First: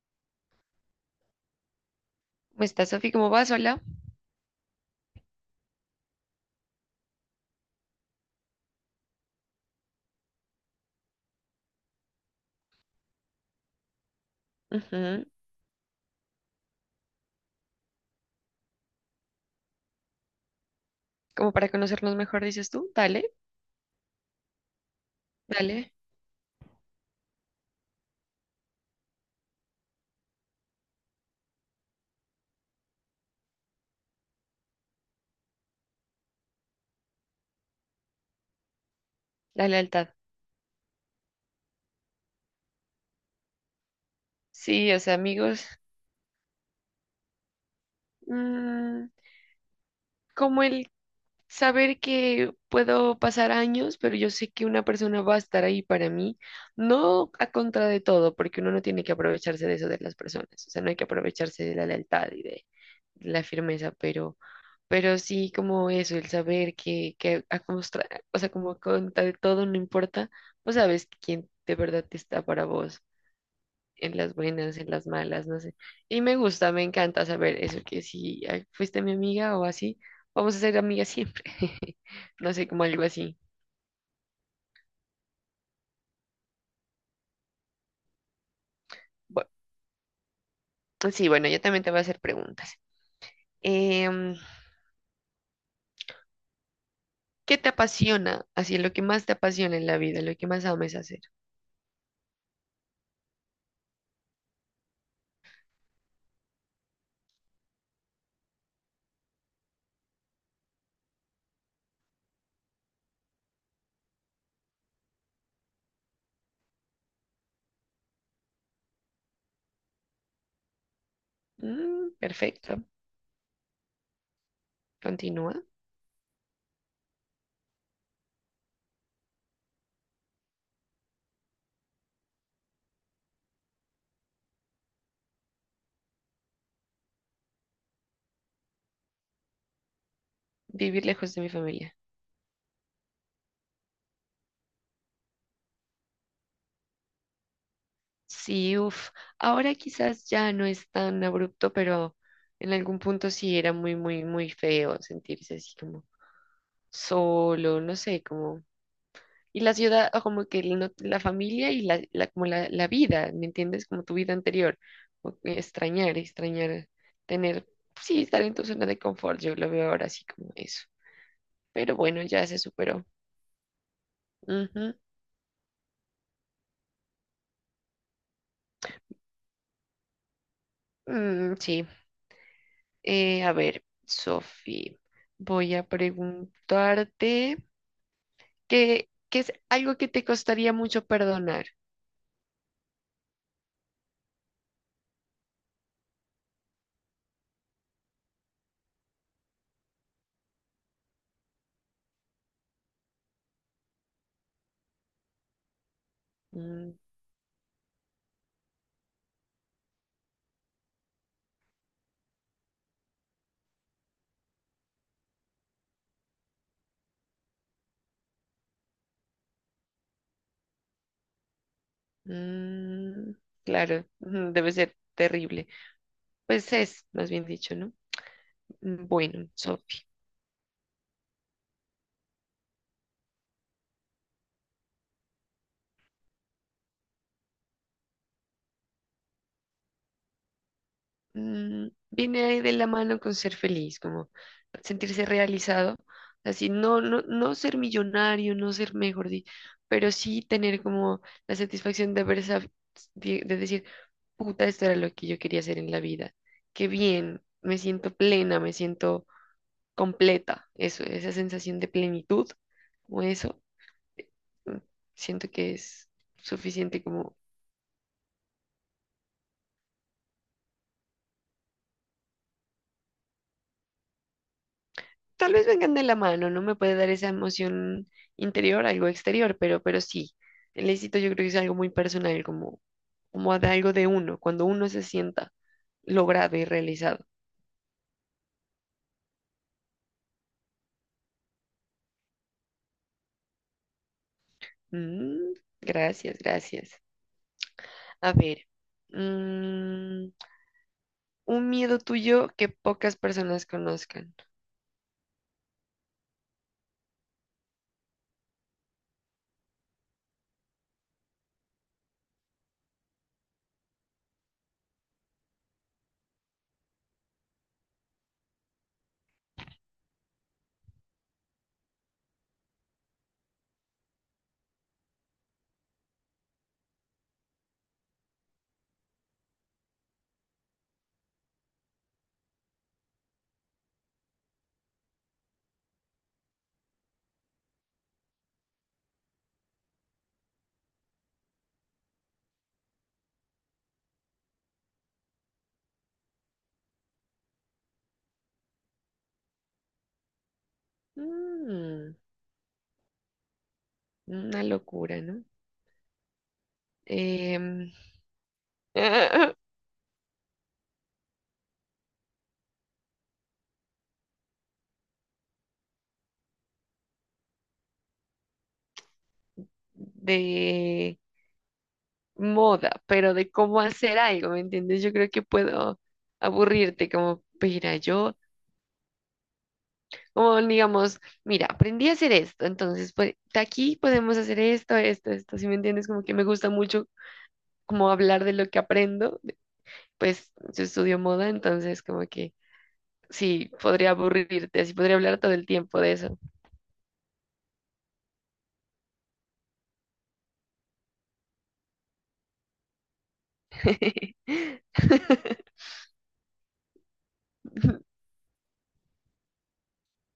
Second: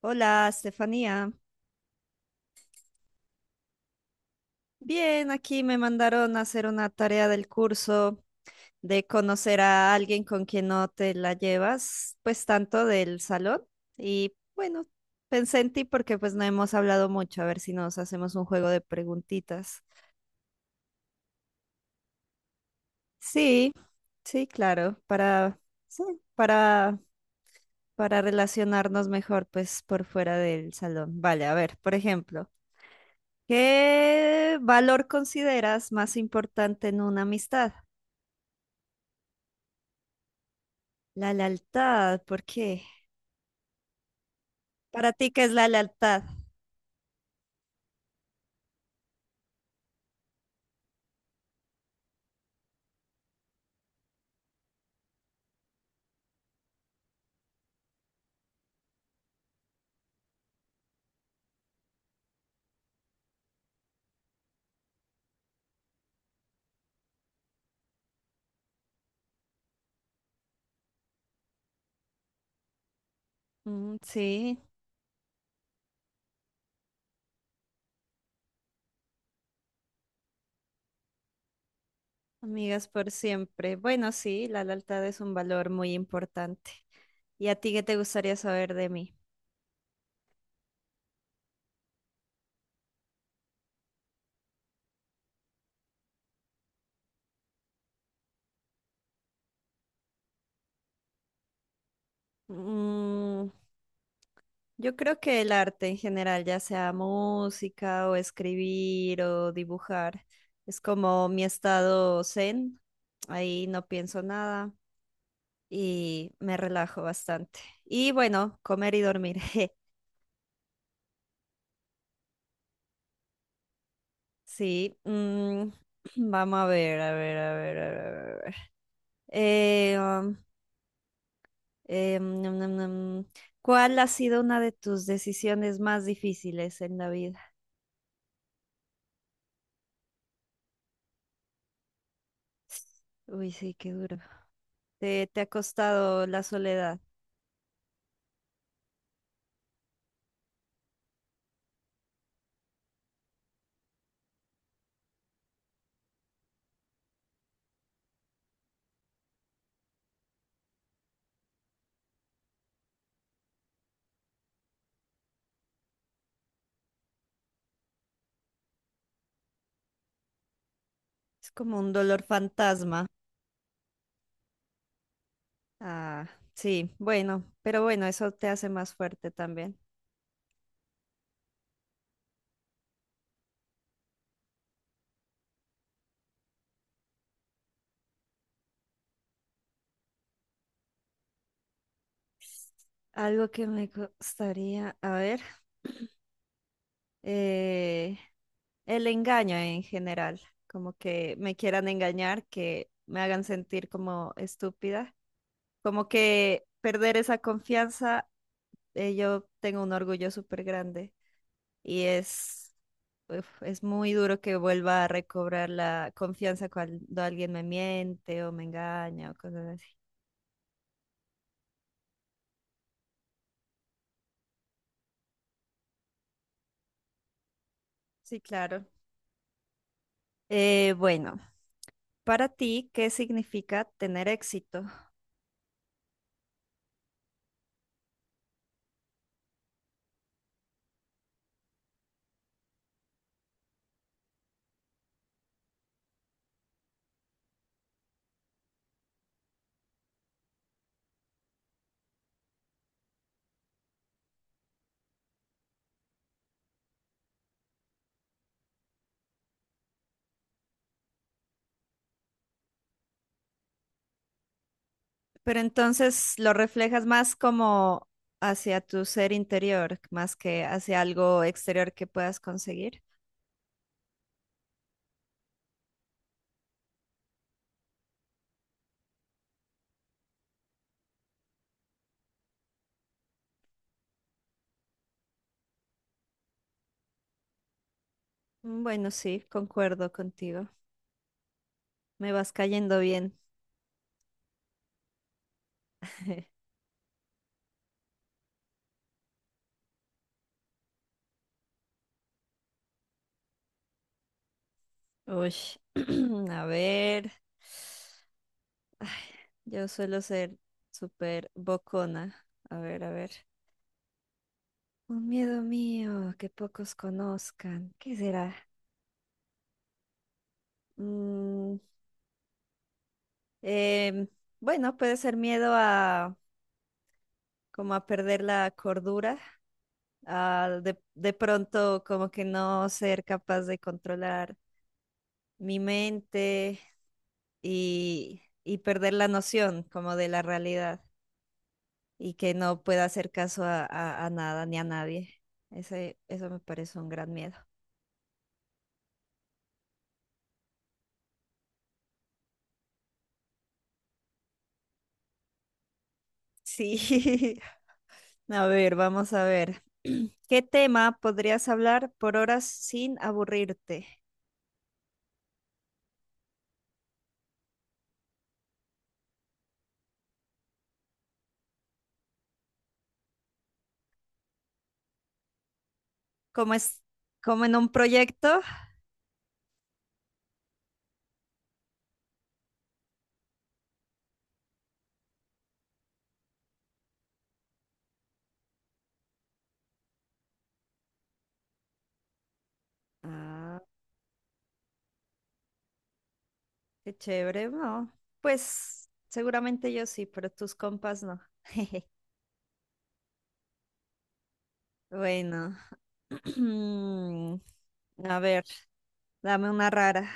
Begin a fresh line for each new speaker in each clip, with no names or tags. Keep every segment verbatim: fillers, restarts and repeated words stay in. Hola, Estefanía.
¿Cómo estás, Sofi? ¿Cómo vas? Hola.
Bien, aquí me mandaron a hacer una tarea del curso de conocer a alguien con quien no te la llevas, pues tanto del salón. Y bueno,
Ujú.
pensé en ti porque pues no hemos hablado mucho, a ver si nos hacemos un juego de preguntitas.
Como para conocernos mejor, dices tú. Dale,
Sí, sí, claro, para,
dale,
sí, para, para relacionarnos mejor pues por fuera del salón. Vale, a ver, por ejemplo, ¿qué valor consideras más importante en una amistad?
la lealtad.
La lealtad, ¿por qué?
Sí, o
Para
sea,
ti, ¿qué es
amigos,
la lealtad?
mm, como el saber que puedo pasar años, pero yo sé que una persona va a estar ahí para mí, no a contra de todo, porque uno no tiene que aprovecharse de eso de las personas, o sea, no hay que aprovecharse de la lealtad y de, la firmeza, pero, pero sí como eso, el saber que, que a contra- o sea, como contra de todo no importa, pues sabes quién de verdad está para vos,
Mm,
en las
sí,
buenas, en las malas, no sé. Y me gusta, me encanta saber eso, que si ay, fuiste mi amiga o así, vamos a ser amigas siempre. No sé, como
amigas
algo
por
así.
siempre. Bueno, sí, la lealtad es un valor muy importante. ¿Y a ti qué te gustaría saber de mí?
Bu- sí, bueno, yo también te voy a hacer preguntas. Em, ¿Qué te apasiona? Así, lo que más te apasiona en la vida, lo que más ames hacer.
Mm, yo creo que el arte en general, ya sea música o escribir o dibujar, es como mi estado zen. Ahí no pienso nada y me relajo bastante. Y bueno, comer y dormir.
Mm, perfecto.
Sí,
Continúa.
mm, vamos a ver, a ver, a ver, a ver. a ver. Eh, um, eh, mm, mm, mm, mm. ¿Cuál ha sido una de tus decisiones más difíciles en la vida?
Vivir lejos de mi familia.
Uy, sí, qué duro. Te, te ha costado la soledad.
Sí, uff, ahora quizás ya no es tan abrupto, pero en algún punto sí era muy, muy, muy feo sentirse así como solo, no sé, como... Y la ciudad, o como que no- la familia y la, la- como la, la vida, ¿me entiendes? Como tu vida anterior. O que extrañar, extrañar, tener, sí, estar en tu zona de confort, yo lo veo ahora así como eso.
Es como un
Pero bueno,
dolor
ya se superó.
fantasma.
Ujú.
Ah, sí, bueno, pero bueno, eso te hace más fuerte también.
Mm, sí. Eh, a ver, Sofi, voy a preguntarte qué, qué es algo que te costaría mucho perdonar.
Algo que me gustaría, a ver. eh, el engaño en general, como que me quieran engañar, que me hagan sentir como estúpida, como que
Mm,
perder esa confianza, eh, yo tengo un orgullo súper grande y es, uf, es muy duro que vuelva a recobrar la confianza cuando alguien me miente o me engaña o cosas así.
mm, claro, ujú, debe ser terrible. Pues es, más bien dicho, ¿no?
Sí, claro.
Mm, bueno,
Eh, bueno, para ti, ¿qué significa tener éxito?
mm, viene ahí de la mano con ser feliz, como sentirse realizado, así no, no, no ser millonario, no ser mejor, di- pero sí tener como la satisfacción de haber sab- de de decir, puta, esto era lo que yo quería hacer en la vida, qué bien, me siento plena, me siento completa, eso, esa sensación de plenitud, o eso, mm, siento
Pero
que es
entonces lo
suficiente
reflejas más
como
como hacia tu ser interior, más que hacia algo exterior que puedas conseguir.
tal vez vengan de la mano, no me puede dar esa emoción interior, algo exterior, pero, pero sí, el éxito yo creo que es algo muy personal, como, como de algo de uno, cuando uno se sienta logrado y realizado.
Mm, bueno, sí, concuerdo contigo. Me vas cayendo bien.
Mm, Gracias, gracias. A ver, mm, un miedo tuyo que pocas personas conozcan.
Uy, a ver, yo suelo ser súper bocona. A ver, a ver. Un miedo mío que pocos conozcan. ¿Qué será? Mm, em, bueno, puede ser miedo a como a perder la cordura. A de, de pronto como que no ser capaz de controlar mi mente y, y perder la noción como de la realidad y que no pueda hacer caso a, a- a nada ni a nadie. Ese, eso me parece un gran miedo.
Mm, una locura, ¿no?
Sí,
Em,
a ver, vamos a ver. ¿Qué tema podrías hablar por horas sin aburrirte?
de moda, pero de cómo hacer algo, ¿me entiendes? Yo creo que puedo
¿Cómo es?
aburrirte como,
¿Como
pues,
en un
mira, yo,
proyecto?
como digamos, mira, aprendí a hacer esto, entonces, pues, de aquí podemos hacer esto, esto, esto, ¿sí me entiendes? Como que me gusta mucho como hablar de lo que aprendo, pues yo estudio moda, entonces como que sí, podría aburrirte, así podría hablar todo el tiempo de eso.
Qué chévere, ¿no? Pues seguramente yo sí, pero tus compas no. Bueno, a ver, dame una rara.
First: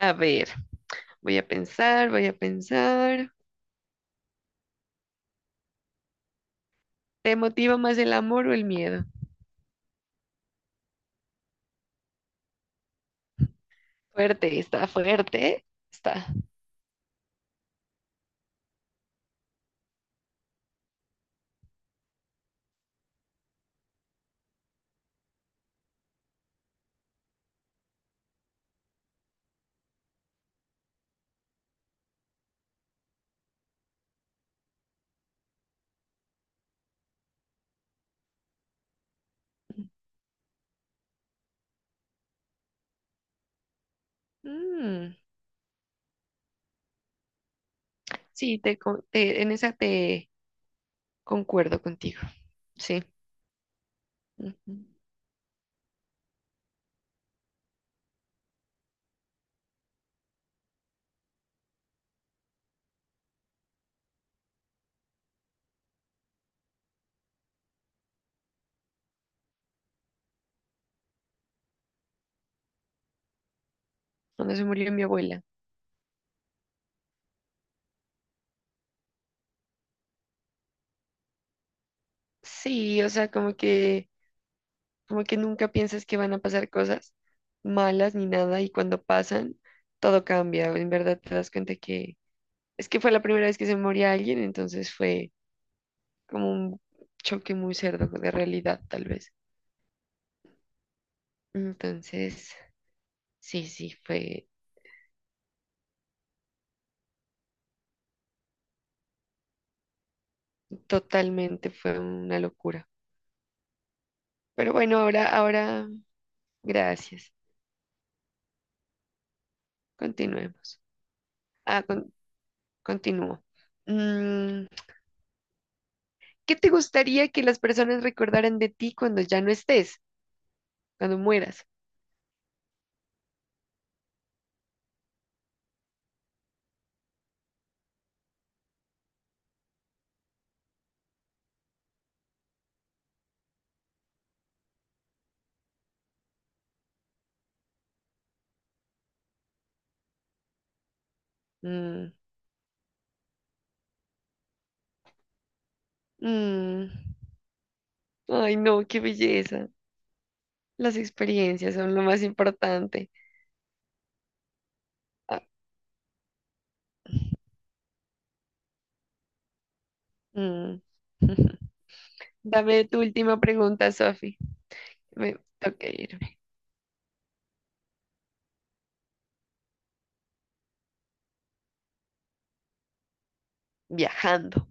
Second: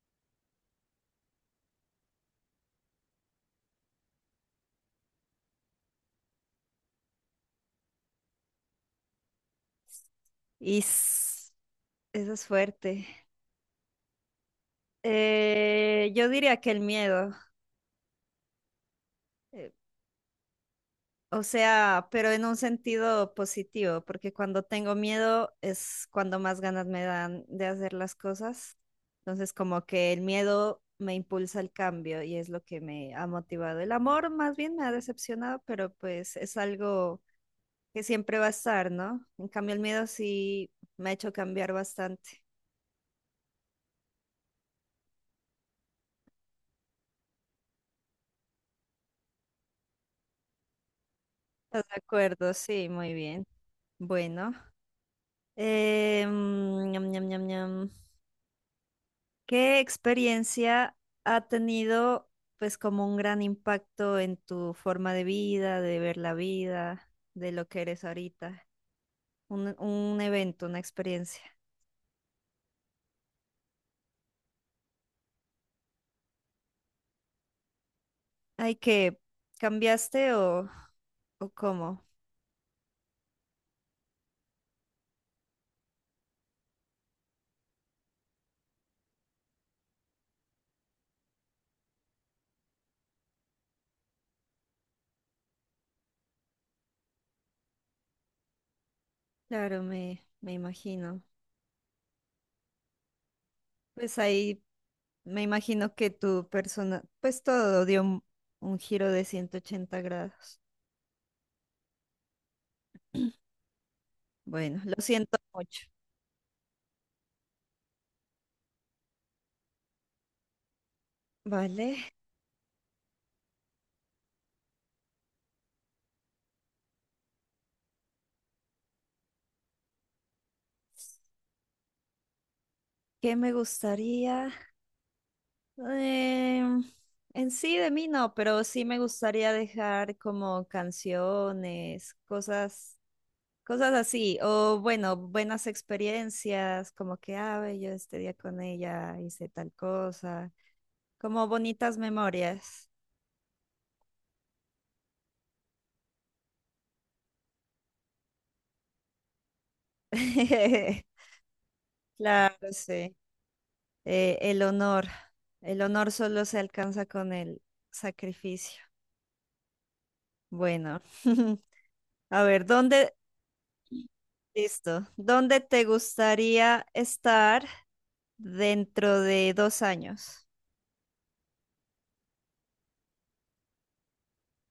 A ver, voy a pensar, voy a pensar. ¿Te motiva más el amor o el miedo?
Is, esa es fuerte.
Fuerte, está fuerte,
Eh,
está.
yo diría que el miedo. Eh, O sea, pero en un sentido positivo, porque cuando tengo miedo es cuando más ganas me dan de hacer las cosas. Entonces, como que el miedo me impulsa al cambio y es lo que me ha motivado. El amor más bien me ha decepcionado, pero pues es algo que siempre va a estar, ¿no? En cambio, el miedo sí me ha hecho cambiar bastante.
Mm, sí, te, co- te- en esa te concuerdo
¿Estás de
contigo.
acuerdo? Sí,
Sí.
muy bien. Bueno.
Ujú.
Eh, mm, ñam, ñam, ñam, ñam. ¿Qué experiencia ha tenido, pues, como un gran impacto en tu forma de vida, de ver la vida, de lo que eres ahorita? Un, un evento, una experiencia.
Cuando se murió mi abuela.
Ay, ¿que cambiaste o, o cómo?
Sí, o sea, como que, como que nunca piensas que van a pasar cosas malas ni nada, y cuando pasan, todo cambia. En verdad te das cuenta que es que fue la primera vez que se moría alguien, entonces fue como un choque muy cerdo de realidad, tal vez.
Claro, me, me imagino.
Entonces, sí, sí,
Pues
fue
ahí me imagino que tu persona, pues todo dio un, un giro de ciento ochenta grados.
totalmente, fue una locura. Pero
Bueno, lo
bueno, ahora,
siento mucho.
ahora, gracias. Continuemos. Ah,
Vale,
con- continúo. Mm, ¿Qué te gustaría que las personas recordaran de ti cuando ya no estés, cuando mueras?
¿qué me gustaría? Eh, en sí de mí no, pero sí me gustaría dejar como canciones, cosas, cosas así, o bueno, buenas experiencias, como que, ah, ve, yo este día con ella hice tal cosa, como bonitas
Mm,
memorias.
mm. Ay, no, qué belleza. Las experiencias son lo más
Claro,
importante.
sí. Eh, el honor,
Ah,
el honor solo se alcanza con el sacrificio.
mm.
Bueno, a ver,
Dame tu
¿dónde,
última pregunta, Sofi.
listo,
Me
¿dónde te
toca irme.
gustaría estar? Dentro de dos años,
Viajando.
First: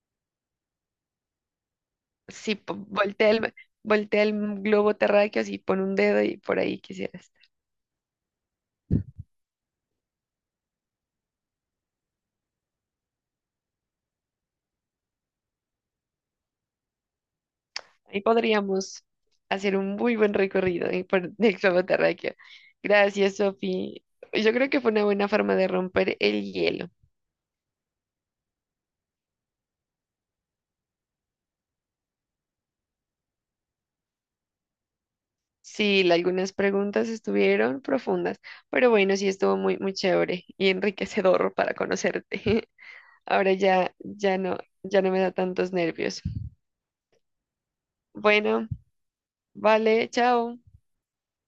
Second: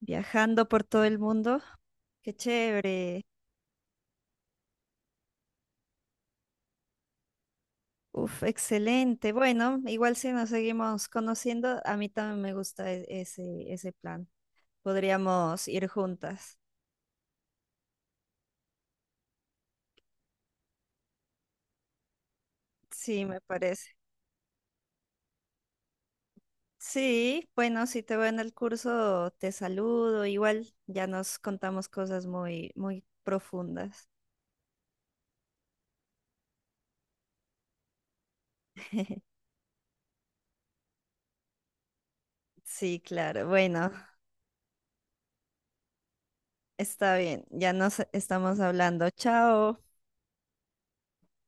viajando por todo el mundo. Qué
Sí, po-
chévere.
voltea el, voltea el globo terráqueo, así pon un dedo y por ahí quisieras.
Uf, excelente. Bueno, igual si nos seguimos conociendo, a mí también me gusta e- ese, ese plan. Podríamos ir juntas.
Ahí podríamos hacer un muy buen recorrido eh, por el globo terráqueo.
Sí,
Gracias,
me parece.
Sofi. Yo creo que fue una buena forma de romper el hielo.
Sí, bueno, si te veo en el curso, te saludo. Igual ya nos contamos cosas muy, muy profundas.
Sí, la- algunas preguntas estuvieron profundas, pero bueno, sí estuvo muy, muy chévere y enriquecedor para conocerte.
Sí, claro.
Ahora
Bueno,
ya, ya no, ya no me da tantos nervios.
está bien. Ya nos estamos
Bueno,
hablando. Chao.
vale, chao.